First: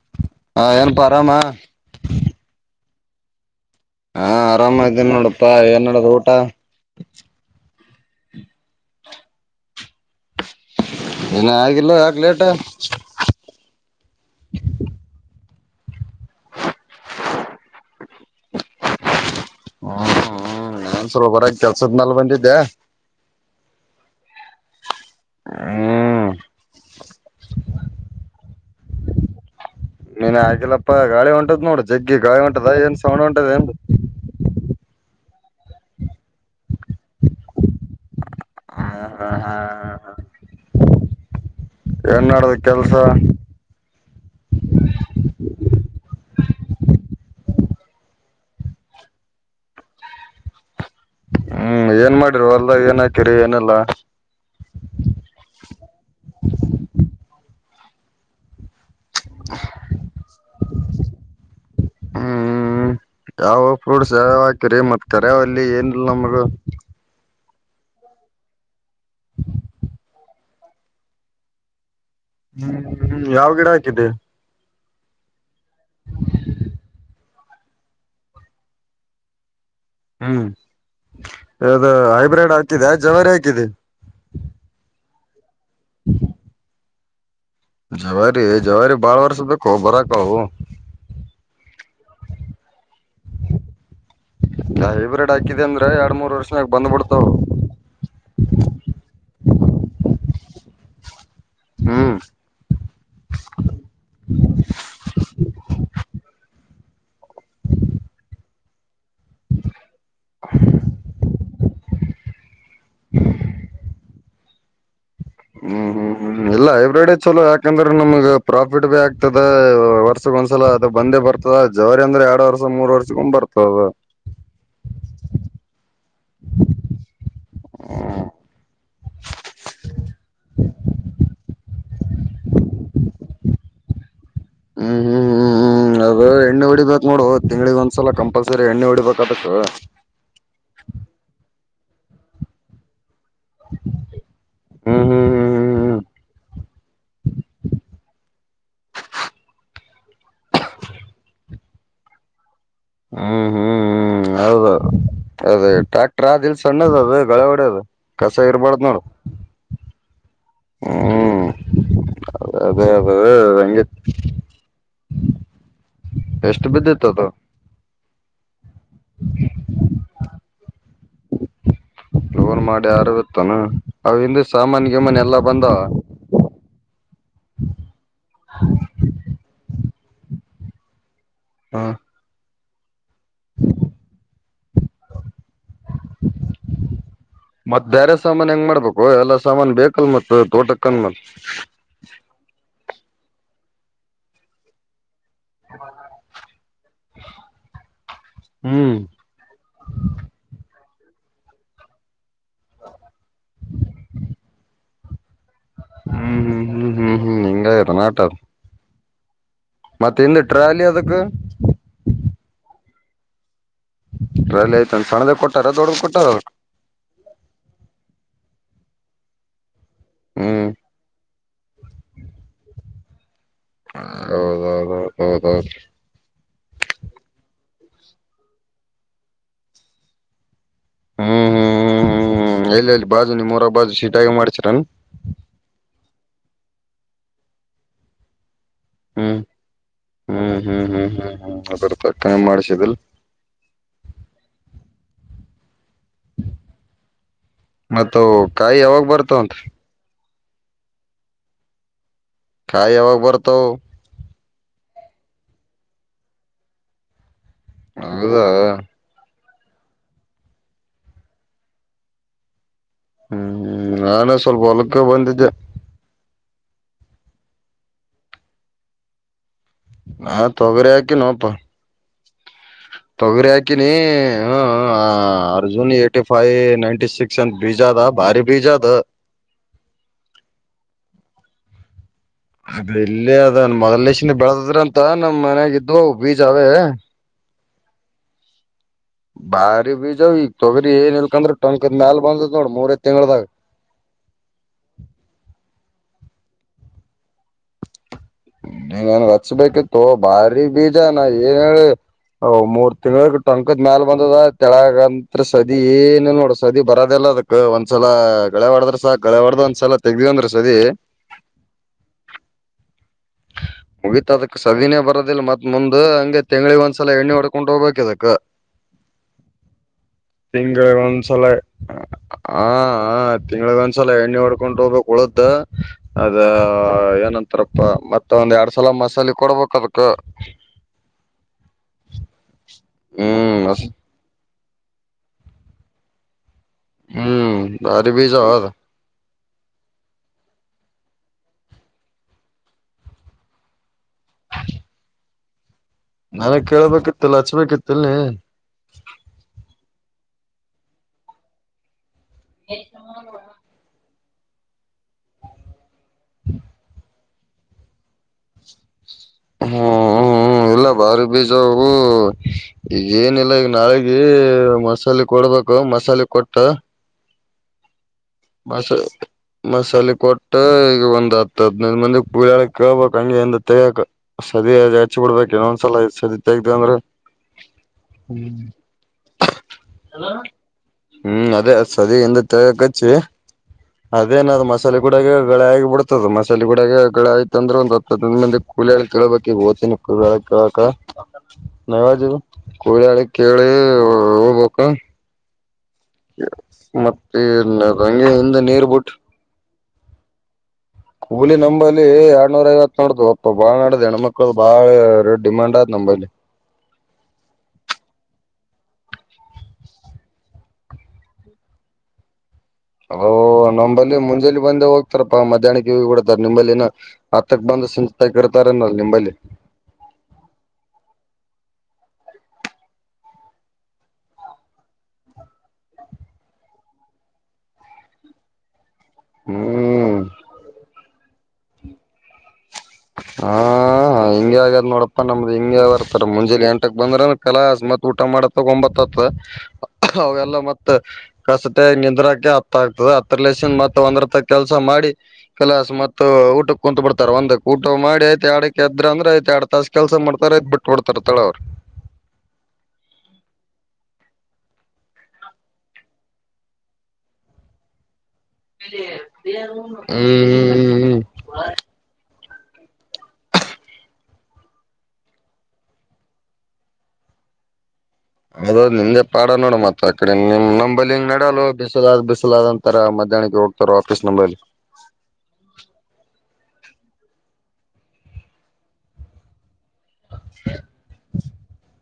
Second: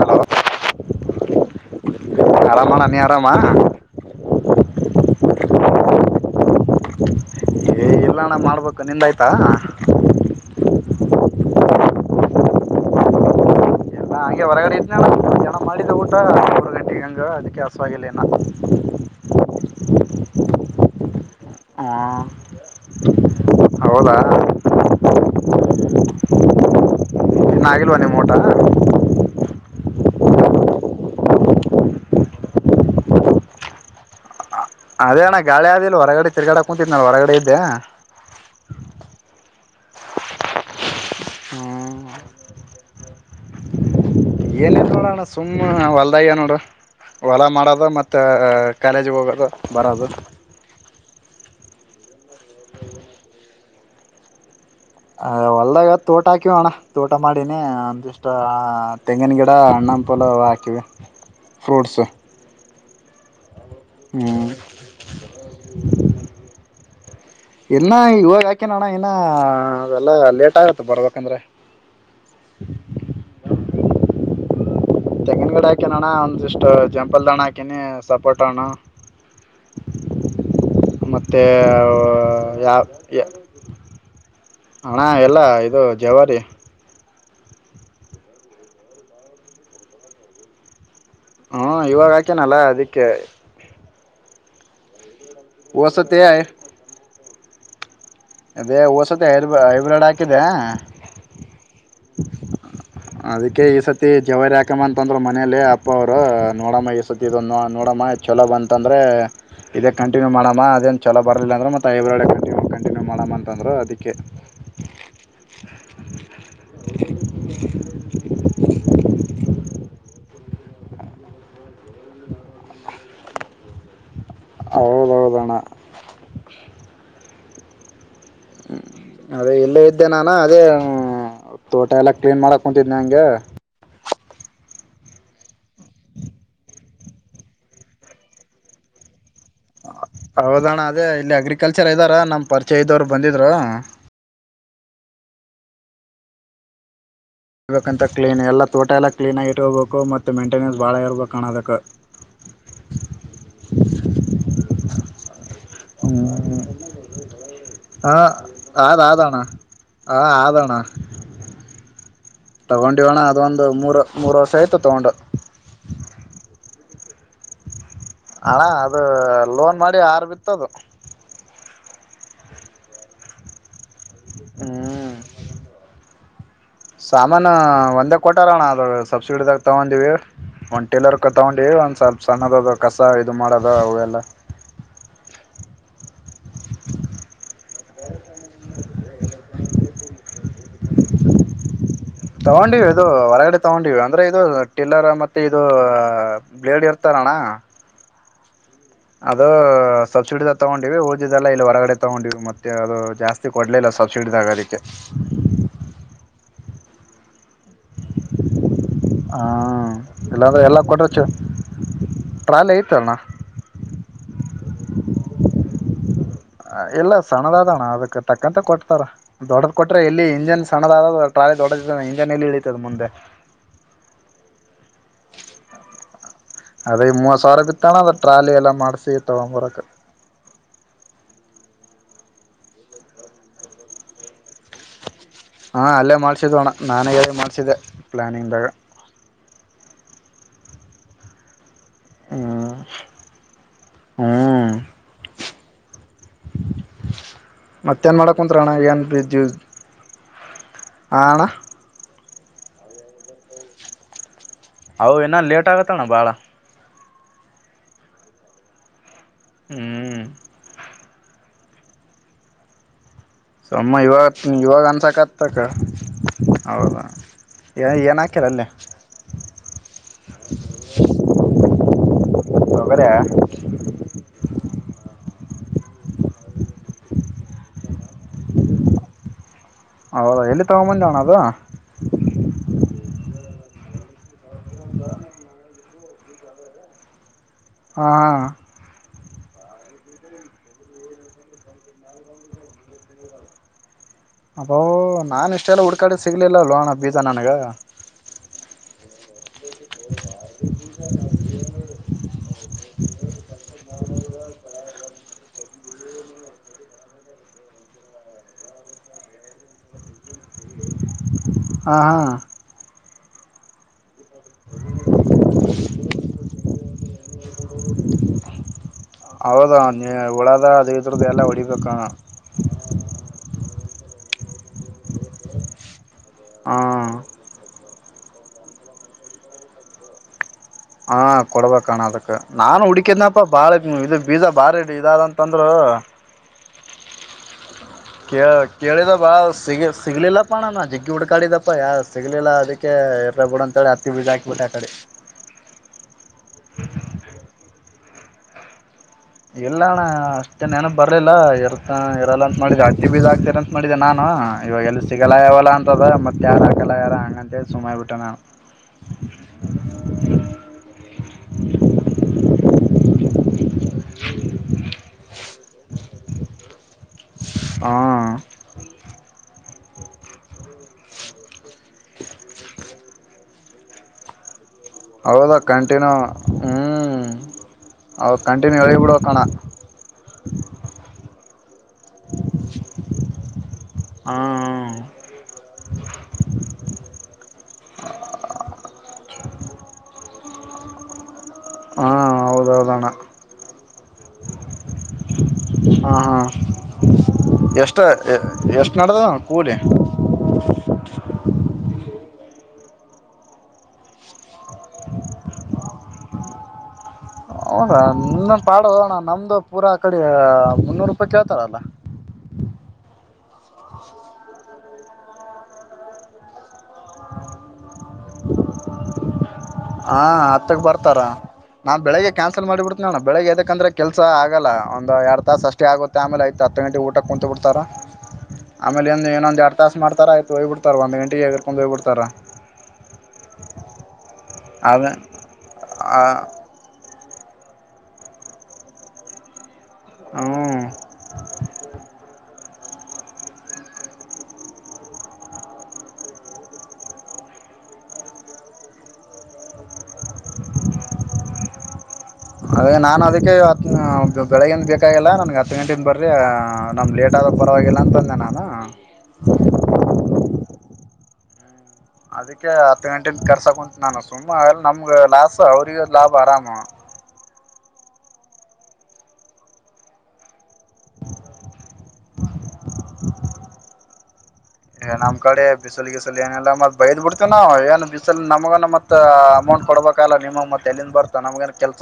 hello ಹಾ ಏನಪಾ ಆರಾಮ ಕಳ ಮಾಡಳ ಬರಾಮ ಹಾ ಆರಾಮ ಇದ್ದೇನಿ ನೋಡಪ್ಪಾ ಏನ್ಡದು ಊಟ ಎಲ್ಲಣ ಮಾಡ್ಬೇಕು ನಿಂದಾಯ್ತಾ ಏನ ಆಗಿಲ್ಲ ಯಾಕ್ ಲೇಟ ಹಾ ಅಂೆ ಹೊರಗಡೆಡಿ ಮಾಡಿದ ಊಟ ಮೂರು ಗಂಟೆಗೆ ಹಂಗೆ ಅದಕ್ಕೆ ಆಸ್ವಾಗಲೇನ ಹ್ಮ್ ಹ್ಮ್ ನನ್ಸೊಬರಾಗಿ ಕೆಲ್ಸದನಲ್ ಹ್ಮ ಬಂದಿದ್ದೆ ಹೌದಾ ಹ್ಮ್ ನ ಆಾಗಿಿಲ್ವ ನಿ ಮೋಟ ನೀನ್ ಹಾಕಿಲ್ಲಪ್ಪಾ ಗಾಳಿ ಹೊಂಟದ್ ನೋಡ್ರ ಜಗ್ಗಿ ಗಾಳಿ ಹೊಂಟದ ಏನ್ ಸೌಂಡ್ ಹೊಂಟದ ಎಂದ್ದ ಅ ಗಾಿಯಾದಲ್ಲಿ ಹೊರಗಡೆ ಕತ್ರಗಟ ಮೂವತ್ತಿನಲ್ು ಹೊರಗಡೆ ಇದ್ದೆ ಹ ಹಾ ಏನ್ ಮಾಡಡದ ಕೆಲ್ಸ ಏನಿಲ್ಲ ನೋಡೋಣ ಸುಮ್ಮನೆ ಹೊಲದಾಗ್ಯ ನೋಡುರು ಹೊಲ ಮಾಡೋದು ಮತ್ತು ಕಾಲೇಜಿಗೆ ಹೋಗೋದು ಬರೋದು ಹ್ಮ್ ಏನ್ ಮಾಡಿರು ಅಲ್ಲ ಏನ್ ಹಾಕಿರಿ ಏನೆಲ್ಲ ಅ ಹೊಲ್ದಾಗ ತೋಟ ಹಾಕಿವಣ ತೋಟ ಮಾಡಿನಿ ಅಂತಿಷ್ಟ ತೆಂಗಿನ ಗಿಡ ಅಣ್ಣ ಪಲ ಹಾಕಿವವಿ ಫ್ರೂಟ್ಸು ಹ ಫೂಡ್ಸ್ ಯ ಹಾಕಿರಿ ಮತ್ ಕರಾವಲ್ಲಿ ಏನ್ಲ್ ನಮಗ ಇನ್ನ ಇವಾಗ ಹಾಕಿನೋಣ್ಣ ಇನ್ನ ಅವಲ್ಲಾ ಲೇಟ್ ಆಗತ್ತ ಬರ್ಬೇಕಂದ್ರೆ ಹ್ಮ್ ಹ್ಮ್ ಯಾವ್ ಗಿಡ ಆಯತು ಇದ್ದ ತೆಂಗಿನಗಡೆ ಹಾಕಿನ ಅಣ್ಣ ಒಂದಿಷ್ಟು ಜಂಪಲ್ ದಣ ಹಾಕಿನಿ ಸಪೋಟ ಹಣ ಹ್ಮ್ ಅದು ಹೈಬ್ರಿಡ್ ಯಾವ ಹಾಕಿದೆಯಾ ಜವರಿ ಹಾಕಿದ ಹಣ ಎಲ್ಲ ಆಯ್ತ ಅ ಜಾವಾರೆ ಜವಾರಿ ಜವಾರಿ ಬಾಳ್ ವರ್ಷ ಬೇಕು ಬರಾಕ್ಕ ಹ್ಮ ಇವಾಗ ಹಾಕೇನಲ್ಲ ಅದಿಕ್ಕೆ ಹವ್ರ ಹಾಕಿದೆ ಅಂದ್ರ ಎರಡು ಓಸತಿ ಮೂರ್ ವರ್ಷನ ಬ್ಬಡ್ ಹ ಅದೇ ಸ ಹೈಬ್ರಿಡ್ ಆಕ ಹ ಹ್ಮ್ ಅದಕ್ಕೆ ಈ ಸತಿ ಜವರಿ ಯಾಕಮ್ಮ ಅಂತ ಅಂದ್ರ ಮ ಮನಲಿ ಅಪ್ಪ ಅವರು ನೋಡಮ್ಮ ಇಸತ್ತ ನೋಡಮ್ಮ ಚಲೋ ಬಂತಂದ್ರೆ ಇದಕ್ಕೆ ಕಂಿನ್ಯೂ ಮಾಡಾಮ ಅೇ ಚಲ ಬ ಇಲ್ಲ ಅಂದ್ರ ಹೈಬ್ರಿಡ್ ಕಂಟಿ ಮಾಡಮ್ಮ ಅಂತಂದ್ರೆ ಅದಕ್ಕೆ ಹ್ಮ್ ಹ್ಮ್ ಹ್ಮ್ ಇಲ್ಲ ಹೈಬ್ರಿಡ್ ಚಲೋ ಯಾಕಂದ್ರೆ ನಮ್ಗ್ ಪ್ರಾಫಿಟ್ ಭೀ ಆಗ್ತದೆ ವರ್ಷ ಒಂದ್ಸಲ ಅದು ಬಂದೇ ಬರ್ತದ ಜವರಿ ಅಂದ್ರೆ ಎರಡು ವರ್ಷ ಮೂರ್ ವರ್ಷಗು ಬರ್ತದ ಹೌದೌದಣ ಹ್ಮ ಅದೇ ಇಲ್ಲೇ ಇದ್ದೆ ನಾನ ಅದೇ ತೋಟ ಎಲ್ಲ ಕ್ಲೀನ್ ಮಾಡಕ್ ಕುಂತಿದ್ದನನೆ ಹಂಗೆ ಹ್ಮ್ ಹ್ಮ್ ಹ್ಮ್ ಹ್ಮ್ ಅದ ಎಣ್ಣೆ ಹೊಡಿಬೇಕಕ್ ನೋಡು ತಿಂಗ್ಳಿಗೆ ಒಂದ್ಸಲ ಕಂಪಲ್ಸರಿ ಎಣ್ಣೆ ಹೊಡಿಬೇಕದ ಹೌದಣ ಅದೇ ಇಲ್ಲಿ ಅಗ್ರ ಕಲ್ಚರ್ ಇದಾರ ನಮ್ಮ ಪರಿಚಯ ಇದ್ರು ಬಂದಿದ್ರ ಹ್ಮ್ ಹ್ಮ್ ಹ್ಮ್ ಹ್ಮ್ ಹ್ಮ ಇಬೇಕಂತ ಕ್ಲೀನ್ ಎಲ್ಲ ತೋಟ ಎಲ್ಲ ಕ್ಲೀನ್ಗಿ ಇಟ್ಕೋಬೇಕು ಮತ್ತು ಮೇಂಟೆನೆನ್ಸ್ ಬಾಳ ಇರ್ಬೇಕುಾಣೋದಕ್ಕ ಹ್ಮ್ ಹ್ಮ್ ಹ್ಮ್ ಹೌದು ಅದೇ ಟಾಕ್ಟ್ರ ದಿಲ್ಸ ಸಣ್ಣದ ಅದು ಗಳ ಹೊಡೆ ಅದು ಹಾ ಕಸ ಇರ್ಬಾರ್ದ್ ಆದ ನೋಡು ಆದಣ್ಣ ಹಾ ಅದಣ ಹ್ಮ್ ಅದೇ ಅದ ತಗೊಂಡಿವಣ ಅದೊಂದು ಹಂಗೆ ಮೂರು ಮೂರು ವರ್ಷ ಆಯ್ತು ತಗೊಂಡು ಎಷ್ಟು ಬಿದ್ದಿತ್ತದ ಹಣ ಅದು ಲೋನ್ ಮಾಡಿ ಆರು ಬಿತ್ತದು ಲೋನ್ ಮಾಡಿ ಆರ ಇತ್ತಾನ ಹ್ಮ್ ಸಾಮಾನ ಒಂದೇ ಕೊಟಾರಣ ಅದ ಸಬ್ಸಿಡಿದಾಗ ತಗೊ ವೆ ಒನ್ ಟೇಲರ್ ತಗೊಂಡಿ ಒಂದ ಸ್ವಲ್ ಸಣ್ಣದ ಕಸ ಇದು ಮಾಡೋದು ಅವೆಲ್ಲ [inaudible] ಮ ಸಾಮಾನನ್ ಹೆಂಗ್ ಮಾಡ್ಬೇಕು ಎಲ್ಲಾ ಸಾಮಾನ ಬೇಕಲ್ ಮತ್ತ ತೋಟ ಕಂಗಮಲ್ ತಗೊಂಡಿವ ಇದು ಹೊರಗಡೆ ತಗೊಂಡಿವ ಅಂದ್ರೆ ಇದು ಟಿಲ್ಲರ್ ಮತ್ತೆ ಮತ್ತೆ ಇದು ಬ್ಲೇಡ್ ಇರ್ತಾರಣ ಹ್ಮ್ ಅದು ಸಬ್ಸಿಡಿ ದ ತಗೊಂಡ ಇವೇ ಓದಿದೆಲ್ಲ ಇಲ್ಲಿ ಹೊರಗಡೆ ತಗೊಂಡವಿ ಮತ್ತೆ ಅದು ಜಾಸ್ತಿ ಕೊಡ್ಲಿಲ್ಲ ಸಬ್ಸಿಡಿದಾಗೋದಕ್ಕೆ ಹ್ಮ್ ಹ್ಮ್ ಹ್ಮ್ ಹ್ಮ್ ಹ್ಮ್ ಹೆಿಂಗ ಇತ ನ ಆಟ ಅದು [inaudible] ಹ್ಮ ಇಲ್ಲಾಂದ್ರೆ ಎಲ್ಲ ಕೊಟ್ರ ಅದಕ್ ಟ್ರಾಲಟ್ ತ್ತಲ ಪಟ ಇಲ್ಲ ಸಣ್ಣದ ಅಾದಣ್ಣ ಅದಕ್ಕೆ ತಕ್ಕಂತ ಕೊಡ್ತಾರ ದೊಡ್ಡ ಕೊಟ್ರೆ ಇಲ್ಲಿ ಇಂಜನ್ ಹ್ಮ್ ಸಣ್ಣದಾದ ಟಾಲಿ ದೊಡ ಇಂಜಾನಲ್ಲಿ ಇಳಿತದ ಮುಂದೆ ಹ ಹೌದೌದ ಹೌದೌದು ಅದೇ ಮೂವ ಸಾವಿರ ಗ ಬಿತ್ತಣ ಅದ ಟ್ರಾಲಿ ಎಲ್ಲ ಮಾಡ್ಸಿ ತಗೊಂಡಂಬರಕ ಹ್ಮ್ ಹ್ಮ್ ಹ್ಮ್ ಹ್ಮ್ ಹ್ಮ್ ಎಲ್ಲೆಲ್ಲಿ ಬಾಜು ನಿಮ್ಮ ಮೂರ ಬಾಜು ಸೀಟಾಗಿ ಮಾಡ್ಸರನ್ ಹಾಂ ಅಲ್ಲೇ ಮಾಡಿಸಿದ್ದೋಣ ನಾನೇ ಮಾಡ್ಸಿದ್ದೆ ಪ್ಲ್ಯಾನಿಂಗ್ ದಾಗ ಹ್ಮ್ ಹ್ಮ್ ಹ್ಮ್ ಹ್ಮ್ ಹ್ಮ್ ಹ್ಮ ಪಕ್ಕನೆ ಹ್ಮ್ ಮಾಡ್ಸಿದಿಲ್ ಹ ಮತ್ತ ಮತ್ತೇನ್ ಕಾಯಿ ಯಾವಾಗ ಬರ್ತವಾಂತ ಆಣ ಕಾಯ ಯವಾಗ ಬರ್ತವು ಅ ಏನ ಲೇಟ್ ಆಗತ್ತಣ್ಣ ಬಾಳ ಹೌದಾ ಹ್ಮ್ಮ್ ಹ್ಮ್ ಸಮ್ಮ ಇವಾಗ ನಾನು ಸ್ವಲ್ಪ ಇವಾಗನ್ ಹೊಲಕ್ಕ ಬಂದಿದ್ದೆ ಸಾಕತ್ತಕ್ಕ ಹೌದಾ ಏನಾಕರ ಅಲ್ಲಿ ಹಾ ತೊಗರೆ ಹಾಕಿ ನೋಪ್ಪ ತೊಗರಿ ತೊಗರೆ ಆಕ ನೀ ಹ ಹ Arjun eighty five ninety six ಅಂತ ಬಿಜ್ ಅದ ಭಾರಿ ಬಿಜ ಅದೋ ಹೌದ ಎಲ್ಲಿ ತಗಂದ್ ಬಂದಿಯಾಣದು ಅದ ಇಲ್ಲೇ ಅದನ್ ಮೊದಲನೇಶನ್ ಬೆಳೆದದ್ರಂತ ನಮ್ ಮನಯಾಗ ಇದ್ವು ಬೀಜ ಅವೇ ಹಾ ಬಾರಿ ಬೀಜಾವ ಈಗ ತೊಗ್ರಿ ಏನ್ ಇಲ್ಕಂದ್ರ ಟಕ ಮ್ಯಾಲ ಬಂದತ್ ನೋಡ್ ಮೂರೈಐ ತಿಂಗಳದಾಗ ಅಬ ಹೊ ನಾನು ಇಷ್ಟೆಲ್ಲ ಹುಡ್ಕಾಡೆ ಸಿಗ್ಲಿಲ್ಲಲ್ವಣ್ಣ ಬೀಜ ನನಗ [unintelligible] ಹಚ್ಚಬೇಕಿತ್ತು ಭಾರಿ ಬೀಜ ನಾ ಏನ್ ಹೇಳಿ ಮೂರ್ ತಿಂಗಳ ಟಂಕ ಮ್ಯಾಲ ಬಂದದ ತೆಳಗಂತ್ರ್ ಸದಿ ಏನ ನೋಡ್ರ ಸದಿ ಬರದಲ್ಲ ಅದಕ್ ಒಂದ್ಸಲ ಗಳೆ ಹೊಡದ್ರ ಸ ಗಳೆ ಹೊಡ್ದ ಒಂದ್ಸಲ ತೆಗ್ದಂದ್ರ ಸದಿ ಹ ಹಾ ಮುಗೀತ್ ಅದಕ್ ಸದಿನೇ ಬರೋದಿಲ್ಲ ಮತ್ ಮುಂದ್ ಹಂಗೆ ತಿಂಗಳಿ ಒಂದ್ಸಲ ಎಣ್ಣೆ ಹೊಡ್ಕೊಂಡ್ ಹೋಗ್ಬೇಕಕ್ದಕ್ ಇದುಕ ಹೌದಾ ನೀ ತಿಂಗಳಿಗೆ ಉಳದದೇರದ್ದ ಎಲ್ಲ ಒಂದ್ಸಲ ಹೊಡಿಬೇಕ ಹ ತಿಂಗಳಗ ಒಂದ್ಸಲ ಎಣ್ಣೆ ಹೊಡ್ಕೊಂಡು ಹೋಗ್ಬೇಕಕ್ ಉಳ್ದ ಅದ ಹಾ ಏನಂತಾರಪ್ಪ ಮತ್ತ ಮತ್ತ ಒಂದ್ ಎರಡ್ ಸಲ ಮಸಾಲೆ ಕೊಡ್ಬೇಕ ಅದಕ್ ಹಾ ಕೊಡ್ಬೇಕಣ ಅದಕ್ಕ ನಾನು ಹಡಿಕಕನಪ್ಪ ಹ್ಮ್ ಬಾಳ ಇ ಬೀಜ ಬಾರಿಡಿ ಇದಂತಂದ್ರು ಹ್ಮ ಕೆ ಕೆಳಿದೆ ಭಾ ಸಿಗ ಸಿಗ್ಲಿಲ್ಲ ಣಣ ಜೆಗ್ಗಿ ಹುಡ್ಕಾಡಿದಪ್ಪ ಯಾರ ಸಿಗ್ಲಿಲ್ಲಾ ಅದಕ್ಕೆ ಇರ್ರ ಬಿಡ ಅಂತೇಳಿ ಹತ್ತಿ ಬೀಜ ಹಾಕಿ ಬಿಟ್ಟೆ ಆ ಕಡೆ ನನಗ್ ಕೇಳ್ಬೇಕಿತ್ತು ಲ ಹಚ್ಬೇಕಿತ್ತು ಇಲ್ ಈ ಇಲ್ಲ ಅಣ್ಣ ಅಷ್ಟೇ ನೆನಪ್ ಬರ್ಲಿಲ್ಲ ಇರ್ತ ಅಲ್ಲ ಅಂತ ಮಾಡಿದ್ಯಾ ಹತ್ತಿ ಬೀಜ ಹಾಕ್ತಾನ ಅಂತ ಮಾಡಿದ್ಯಾ ನಾನು ಆ ಇವಾಗ ಎಲ್ ಸಿಗಲಾಗ್ಯವ ಅಂತದ ಮತ್ ಯಾರನ ಹಕ್ಯಾಂಡೋಗ್ಯರ ಅದ್ಕೆ ಸುಮ್ ಆಗ್ಬಿಟ್ಟೆ ನಾನು ಹಾ ಹ್ಮ ಹ್ಮ ಇಲ್ಲ ಬಾರಿ ಬೀಜ ಈಗ ಏನಲ್ಲ ನಾಳಗ ಮಸಾಲೆ ಕೊಡ್ಬೇಕ ಮಸಾಲೆ ಕೊಟ್ಟ ಹಾ ಮಸ ಮಸಾಲೆ ಕೊಟ್ಟ ಒಂದ್ ಹತ್ತು ಹದನೈದು ಮಂದಿ ಕೂಲಿಹಾಳು ಕೇಳಬೇಕ್ ಹಂಗೆ ಇಂದ ತಗ್ಯಕ ಹೌದಾ ಕಂಟಿನ್ಯೂ ತೆಗ್ದ ಹ್ಞೂ ಅಂದ್ರ ಹೌದು ಕಂಟಿನ್ಯೂ ಹೇಳಿಬಿಡ್ಬೇಕಣ ಹ್ಮ್ ಅದೇ ಸದಿ ಹಿಂದೆ ತಗ್ಯಕ ಹಚಿ ಅದೇ ನದು ಮಸಾಲೆ ಹಾ ಕೂಡಾಗ ಗಳೆ ಆಗಿ ಬಿಡ್ತದ ಮಸಾಲೆ ಕೂಡ ಮಳಡೆ ಆಯ್ತಂದ್ರೆ ಒಂದ ಹತ್ತು ಹದಿನೈದು ಮಂದಿ ಕೂಲಿಯರು ಕೇಳ್ಬೇಕ್ ಈಗ ಓತೀನಿ ಕೂಲಿಹಾಳು ಕೇಳಳ್ಕ್ ಹಾ ನವಾಜ ಹೌದೌದಣ್ಣ ಕೂಲಿಗಳ ಕೇಳಿ ಹೋಬೇಕ ಮತ್ತ ಎಷ್ಟು ನಡದ ಕೂಲಿ [inaudible] ಕೂಲಿ ನಂಬಲ್ಲಿ ಲ್ಲಿ ಎರಡ್ನೂರ ಐವತ್ತು ನೋಡ್ದು ಒಪ್ಪ ಬಾಳ್ ನಾಡ್ದ್ ಹೆಣ್ಮಕ್ಳ ಬಾಳ ಡಿಮಾಂಡ್ ಆದ್ ನಂಬಲ್ಲಿ ಹೌದಾ ನನ್ನ ಪಾಡ ಹೋಣ ನಮ್ದು ಪೂರಾ ಕಡೆ ಮುನ್ನೂರು ರೂಪಾಯಿ ಚೇಳ್ತಾರಲ್ಲ ಅ ನಂಬಲ್ಲಿ ಮುಂಜೇಲಿ ಬಂದ ಹೋಗ್ ರಪ ಮಧ್ಯಾಹ್ಕ್ಕೆ ಹೋಗ್ ಬಿಡ್ ಹತ್ತಕ್ ಬಂದ ಸಂಜಿತಕ ಇರ್ತಾರಲ್ಲ ನಿಂಬಲ್ಲಿ ಹಾಂ ಹತ್ತಕ್ಕೆ ಬರ್ತಾರ ನಾನು ಬೆಳಿಗ್ಗೆ ಕ್ಯಾನ್ಸಲ್ ಮಾಡಿಬಿಡ್ತೀನೋಣ ಬೆಳಗ್ಗೆ ಎದಕ್ಕೆಂದ್ರೆ ಕೆಲಸ ಆಗೋಲ್ಲ ಒಂದು ಎರಡು ತಾಸು ಅಷ್ಟೇ ಆಗುತ್ತೆ ಆಮೇಲೆ ಐತು ಹತ್ತು ಗಂಟೆ ಊಟಕ್ಕೆ ಕುೂಂತು ಬಿಿಡ್ತಾರ ಆಮೇ ಏನನ ಇನೊಂದು ಎಡು ತಾಸ ಹ್ಮ್ ಮಾಡ್ತಾರ ಆಯ್ತು ಹೋಗ ಬಿಡ್ತಾರೆ ಒಂದ ಗಂಟೆ ಗಕೊಂಡ ಹೋಗ್ಬಿಡ್ತಾರಾ ಹಾ ಹಂಗಗೆ ಆಗದ ಅದೇ ನೋಡಪ್ಪ ನಮ್ದ್ ಹಿಂಗ ಬರ್ತರ ಮುಂಜೆ ಎಂಟಕ್ ಬಂದ್ರ ಕಲಾಸ ಮತ್ ಊಟ ಮಾಡಕ ಒಂಬತ್ತು ಅತದ ಅವೆಲ್ಲ ಹ್ಮ್ ಮತ್ತ್ ಕಸತೆ ನಿದ್ರಾಕ ಹ ಆಗ್ತದೆ ಹತ್ರಲ ಮತ್ತ ಒಂದರತ್ರ ಕೆಲಸ ಮಾಡಿ ಕಲಾಸ್ ಮ ಊಟಕ್ಕೆ ಕುೂತ್ ಬಿಡ್ತಾರೆ ಒಂದಕ್ ಊಟ ಮಾಡಿ ಆಯ್ತ ಎಡಕ ಎದ್ರ ಅಂದ್ರ ಆಯ್ತ ಎರಡ್ ತಾಸ ಕೆಲ್ಸ ಮಾಡತಾರ ಆಯ್ತ್ ಬಿಟ್ಟ ಕೊಡ್ತಾರ ತಳ ಅವ್ರು ಅದೇ ನಾನನ್ ಅದಕ್ಕೆ ಹ್ ಬೆಳಗ್ಗಿನಿಂದ ಬೇಕಾಗಿಲ್ಲ ನನಗೆ ಹತ್ತು ಗಂಟೆಯಿಂದ ಬರರಿ ನಮ್ಮಗೆ ಲೇಟ್ ಆದಾಗ ಪರವಾಗಿಲ್ಲ ಅಂತ ನಾನು ಹ್ಮ್ ಹ್ಮ್ ಹ್ಮ್ ಹಾ [inaudible] ಅದಕ್ಕೆ ಹತ್ತು ಗಂಟೆಯಿಂದ ಕರ್ಸಕ ಕುಂತ ನಾನು ಸುಮ್ಮ ನಮ್ಗ ಲಾಸ್ ಅವ್ರಗ ಲಾಭ ಆರಾಮ ಅದದು ನಿಂದೆ ಪಾಡ ನೋಡು ಮತ್ತ ಅಕಡೆ ನಿಮ್ ನಂಬೈಲಿ ಹ ನಡಲ್ಲ ಬಿಸಲಾದ್ ಬಿಸಲಾದ್ ಅಂತಾರ ಮಧ್ಯಾಹ್ಕ್ಕೆ ಹೋಗ್ತಾರ ಆಫೀಸ್ ನಂಬೈಲಿ ನಮ್ಮ್ ಕಡೆ ಬಿಸಲು ಬಿಸಲು ಏನಲ್ಲ ಮತ್ ಬೈದ್ ಬಿಡ್ತೇವ ನಾವ ಏನು ಬಿಸಲು ನಮಗನ ಮತ್ ಅಮೌಂಟ್ ಕೊಡ್ಬೇಕಲ್ಲ ನಿಮ್ಮ ಮತ್ತೆ ಎಲ್ಲಿಂದ ಬರ್ತಾ ನಮಗ ಕೆಲ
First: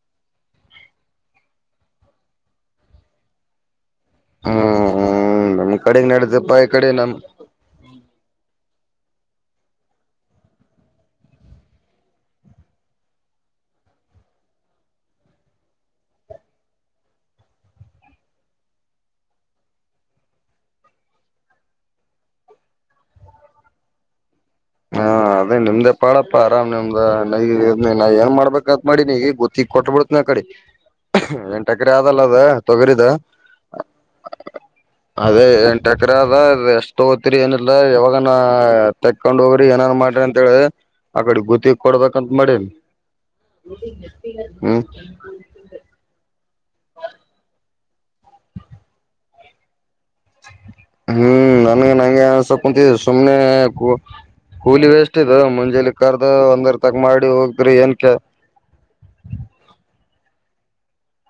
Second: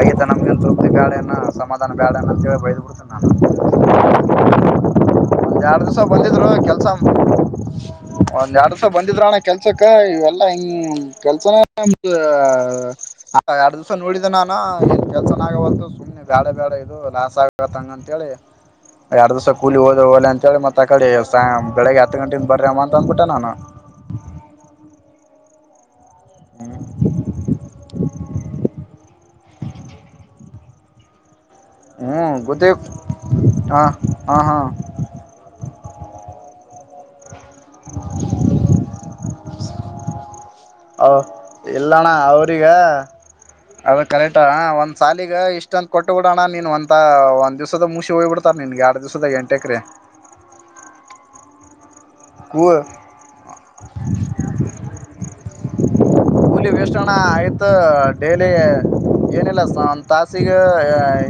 ಆಗಿದ್ದ ನಮ್ಗೆಂತ ತೃಪ್ತಿ ಬೇಡ ಏನ ಸಮಧಾನ ಬ್ಯಾಡನ ಅಂತಿ ಬಯದ್ ಬಿಡ್ತೇನೆ ನಾನು ಹ್ಮ್ ಹ್ಮ್ ಒಂದ ನಮ್ ಎರಡ್ ದಿವಸ ಕಡೆಗ್ ಬಂದಿದ್ರು ನಡದಪ್ಪಾ ಈ ಕೆಲ್ [unintelligible] ಕಡೆ ಮತ್ತ ನಮ್ [inaudible] ಒಂದ್ ಎರಡ್ ದಸ ಬಂದಿದ್ರಣ್ಣ ಕೆಲ್ಸಕ್ಕ ಇವೆಲ್ಲಾ ಹಂಗ ಕೆಲ್ಸನ ಎರಡ್ ದಿವಸ ನೋಡಿದ ನಾನ ಏನ್ ಕೆಲ್ಸನಾಗವತ್ತು ಸುಮ್ನೆ ಬ್ಯಾಡ ಬ್ಯಾಡ ಇದು ಲಾಸ್ ಆಗತ್ಂಗ ಅಂತ ಹೇಳಿ ಎರಡ್ ದಿವಸ ಕೂಲಿ ಹೋದ ಲೆ ಅಂತೇಳಿ ಮತ್ತತ್ ಅ ಕಡೆ ಬೆಳಿಗ್ಗೆ ಹತ್ತು ಗಂಟೆಯಿಂದ ಬರ್ರಿ ಅಮ್ಮ ಅಂತ ಅಂದ್ಬಿಟ್ಟ ನಾನು ಹಾ ಅದೇ ನಿಮ್ದೆ ಬಾಳಪ್ಪಾ ಆರಾಮ್ ನಮ್ದ ನ ನ ಏನ್ ಮಾಡ್ಬೇಕಂತ ಮಾಡಿ ನೀ ಗೊತ್ತಿ ಕೊಟ್ ಬಿಡತ ನ ಕಡೆ ಅ [unintelligible] ಇಕಾಡಿ ಆದಲ್ಲ ಹ್ಮ್ ಅದ ಗೊತ್ತೇ ತೊಗರಿದ ಹಾ ಹಾ ಹಾ ಅದೇ ಎಕರೆ ಅದ ಎಷ್ಟು ಹೋಗ್ತರಿ ಏನ ಯಾವಾಗನ [unintelligible] ಕೊಂಡ ಹೋಗ್ರಿ ಏನನ್ ಮಾಡ್ರ ಓ ಇಲ್ಲಣ್ಣ ಅವ್ರಿಗ ಮಾಡೇನಿ ಅದು ಕರೆಕ್ಟ ಹ್ಮ್ ಒಂದ್ ಸಾಲಿಗ ಇಷ್ಟಂತ ಕೊಟ್ಟುಬಿಡಣ ನೀನು ಒಥ ಒಂದು ದಿವಸದ ಮುಸಿ ಹೋಗ್ಬಿಡ್ತಾರೆ ನಿನಗೆ ಎರಡು ದಿವ್ಸದ ಎಂಟ ಎಕ್ರೆ ಹ್ಮ್ ನಾನ [inaudible] ಸುಮನೆ ಕಲಿ ಬೆಸ್ ಮುಂಜೆಲಿ ಕರ್ದ ಕೂಲಿ ಒಂದರ್ ವೆಸ್ಟ್ ತಕ್ ಅಣ್ಣ ಮಾಡಿ ಆಯ್ತು ಹೋಗ್ತರಿ ಏನ್ ಕೆ ಡೈಲಿ ಏನಿಲ್ಲ ತಾಸಿಗೆ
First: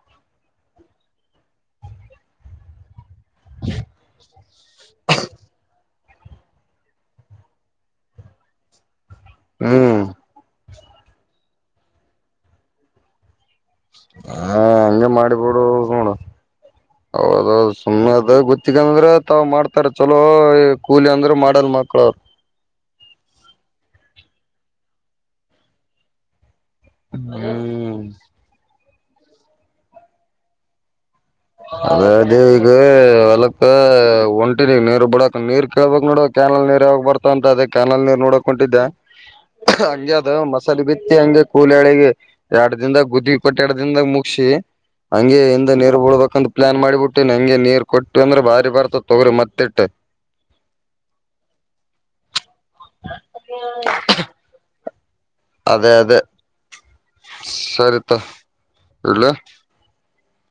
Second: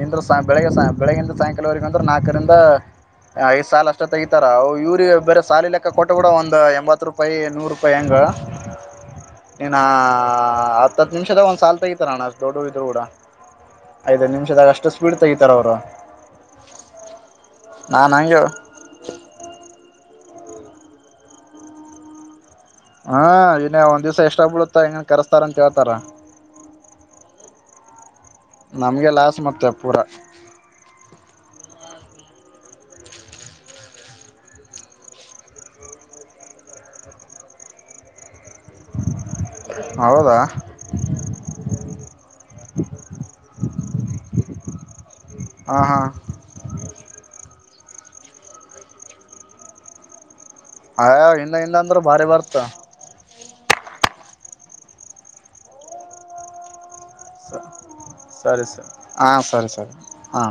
ಇಂದ್ರ ಬೆಳಗ್ಗೆ ಬೆಳಗ್ಗೆಯಿಂದ ಸಾಯಂಕಾಲವರೆಗ ಅಂದ್ರೆ ನಾಲ್ಕರಿಂದ ಐದ್ ಸಾಲಲ್ ಅಷ್ಟೊ ತಗತಾರ ಅವ ಇವ್ರ ಬೇರೆ ಸಾಲ ಇಲ್ಲ ಅಕ್ಕ ಕೊಟ್ಟೆ ಕೂಡ ಒಂದು ಎಂಬತ್ತು ರೂಪಾಯಿ ನೂರು ರೂಪಾಯಿ ಹೆಂಗ ಇನ್ನು ಹ್ಮ್ ತತ್ ನಿಮಿಷದ ಒಂದ್ ಸಾಲ್ ತಗಿತ ಅಣ ಅಷ್ಟು ದೊಡ್ಡ ಇದ್ರರು ಕೂಡ ಐದ್ ಹಾ ನಿಮಿಷದಾಗ ಅಷ್ಟು ಹಂಗೆ ಸ್ಪೀಡ್ ತೆಗಿತಾರ ಮಾಡಿಬಿಡು ಅವ್ರು ನೋಡು ಹದ ಸುಮ್ಮನೆ ನಾನ್ ಅದ ಹಂಗೆ ಗೊತ್ತಿಕಂದ್ರೆ ತಾವ್ ಮಾಡ್ತಾರ ಚ ಕೂಲಿ ಅಂದ್ರೆ ಮಾಡಲ್ ಮಕ್ಳ ಅವರು ಹಾ ನ ಒಂದ್ ದಿವ್ಸ ಎಷ್ಟ ಆಗ್ಬ ಬಿಡುತ್ತಾ ಇನ್ನನ್ ಕರೆಸ್ತಾರ ಅಂತ ಹೇಳ್ತಾರ ಹ್ಮ್ [inaudible] ನಮಗೆ ಲಾಸ್ ಮತ್ತೆ ಪೂರ ಅದೇ ಅದೇ ಈಗ ಎಲಕ್ಕ ಒಂಟಿನಗ್ ನೀರ್ ಬಿಡಕ್ ನೀರ್ ಕೇಳ್ಬಕ್ ನೋಡ ಕ್ಯಾನಲ್ ನೀರ್ ಯಗ ಬರ್ತ ಅಂತ ಅದೇ ಕ್ಯಾನಲ್ ನೀರ್ ನೋಡಕ್ ಕೊಟ್ಟಿದ್ದ ಹಂಗೆ ಅದು ಹೌದಾ ಮಸಾಲೆ ಬಿತ್ತಿ ಹಂಗೆ ಕೂಲಿಳಿಗೆ ಎರಡ ದಿಂದಾಗ ಗುದ ಕೊಟ್ಟ ಎರಡ ದಿನಾಗ ಮುಗಸಿ ಹಂಗೆ ಹಿಂದ ಹ ಹಾ ನೀರು ಬಳ್ಬೇಕ ಪ್ಲಾನ್ ಮಾಡಿಬಿಟ್ಟು ನಂಗೆ ನೀರ್ ಕೊಟ್ಟವಿ ಅಂದ್ರೆ ಬಾರಿ ಬರ್ತತ್ ತೊಗ್ರಿ ಮತ್ತಿಟ್ಟ ಅಯ್ಯೋ ಇಲ್ಲ ಇಲ್ಲ ಅಂದ್ರೂ ಭಾರಿ ಬರ್ತ [unintelligible] ಅದೇ ಅದೇ ಸ ಸರಿತ ಸರಿ ಸರ್ ಇಡ್ಲ ಹಾಂ ಸರಿ ಸರಿ ಹಾ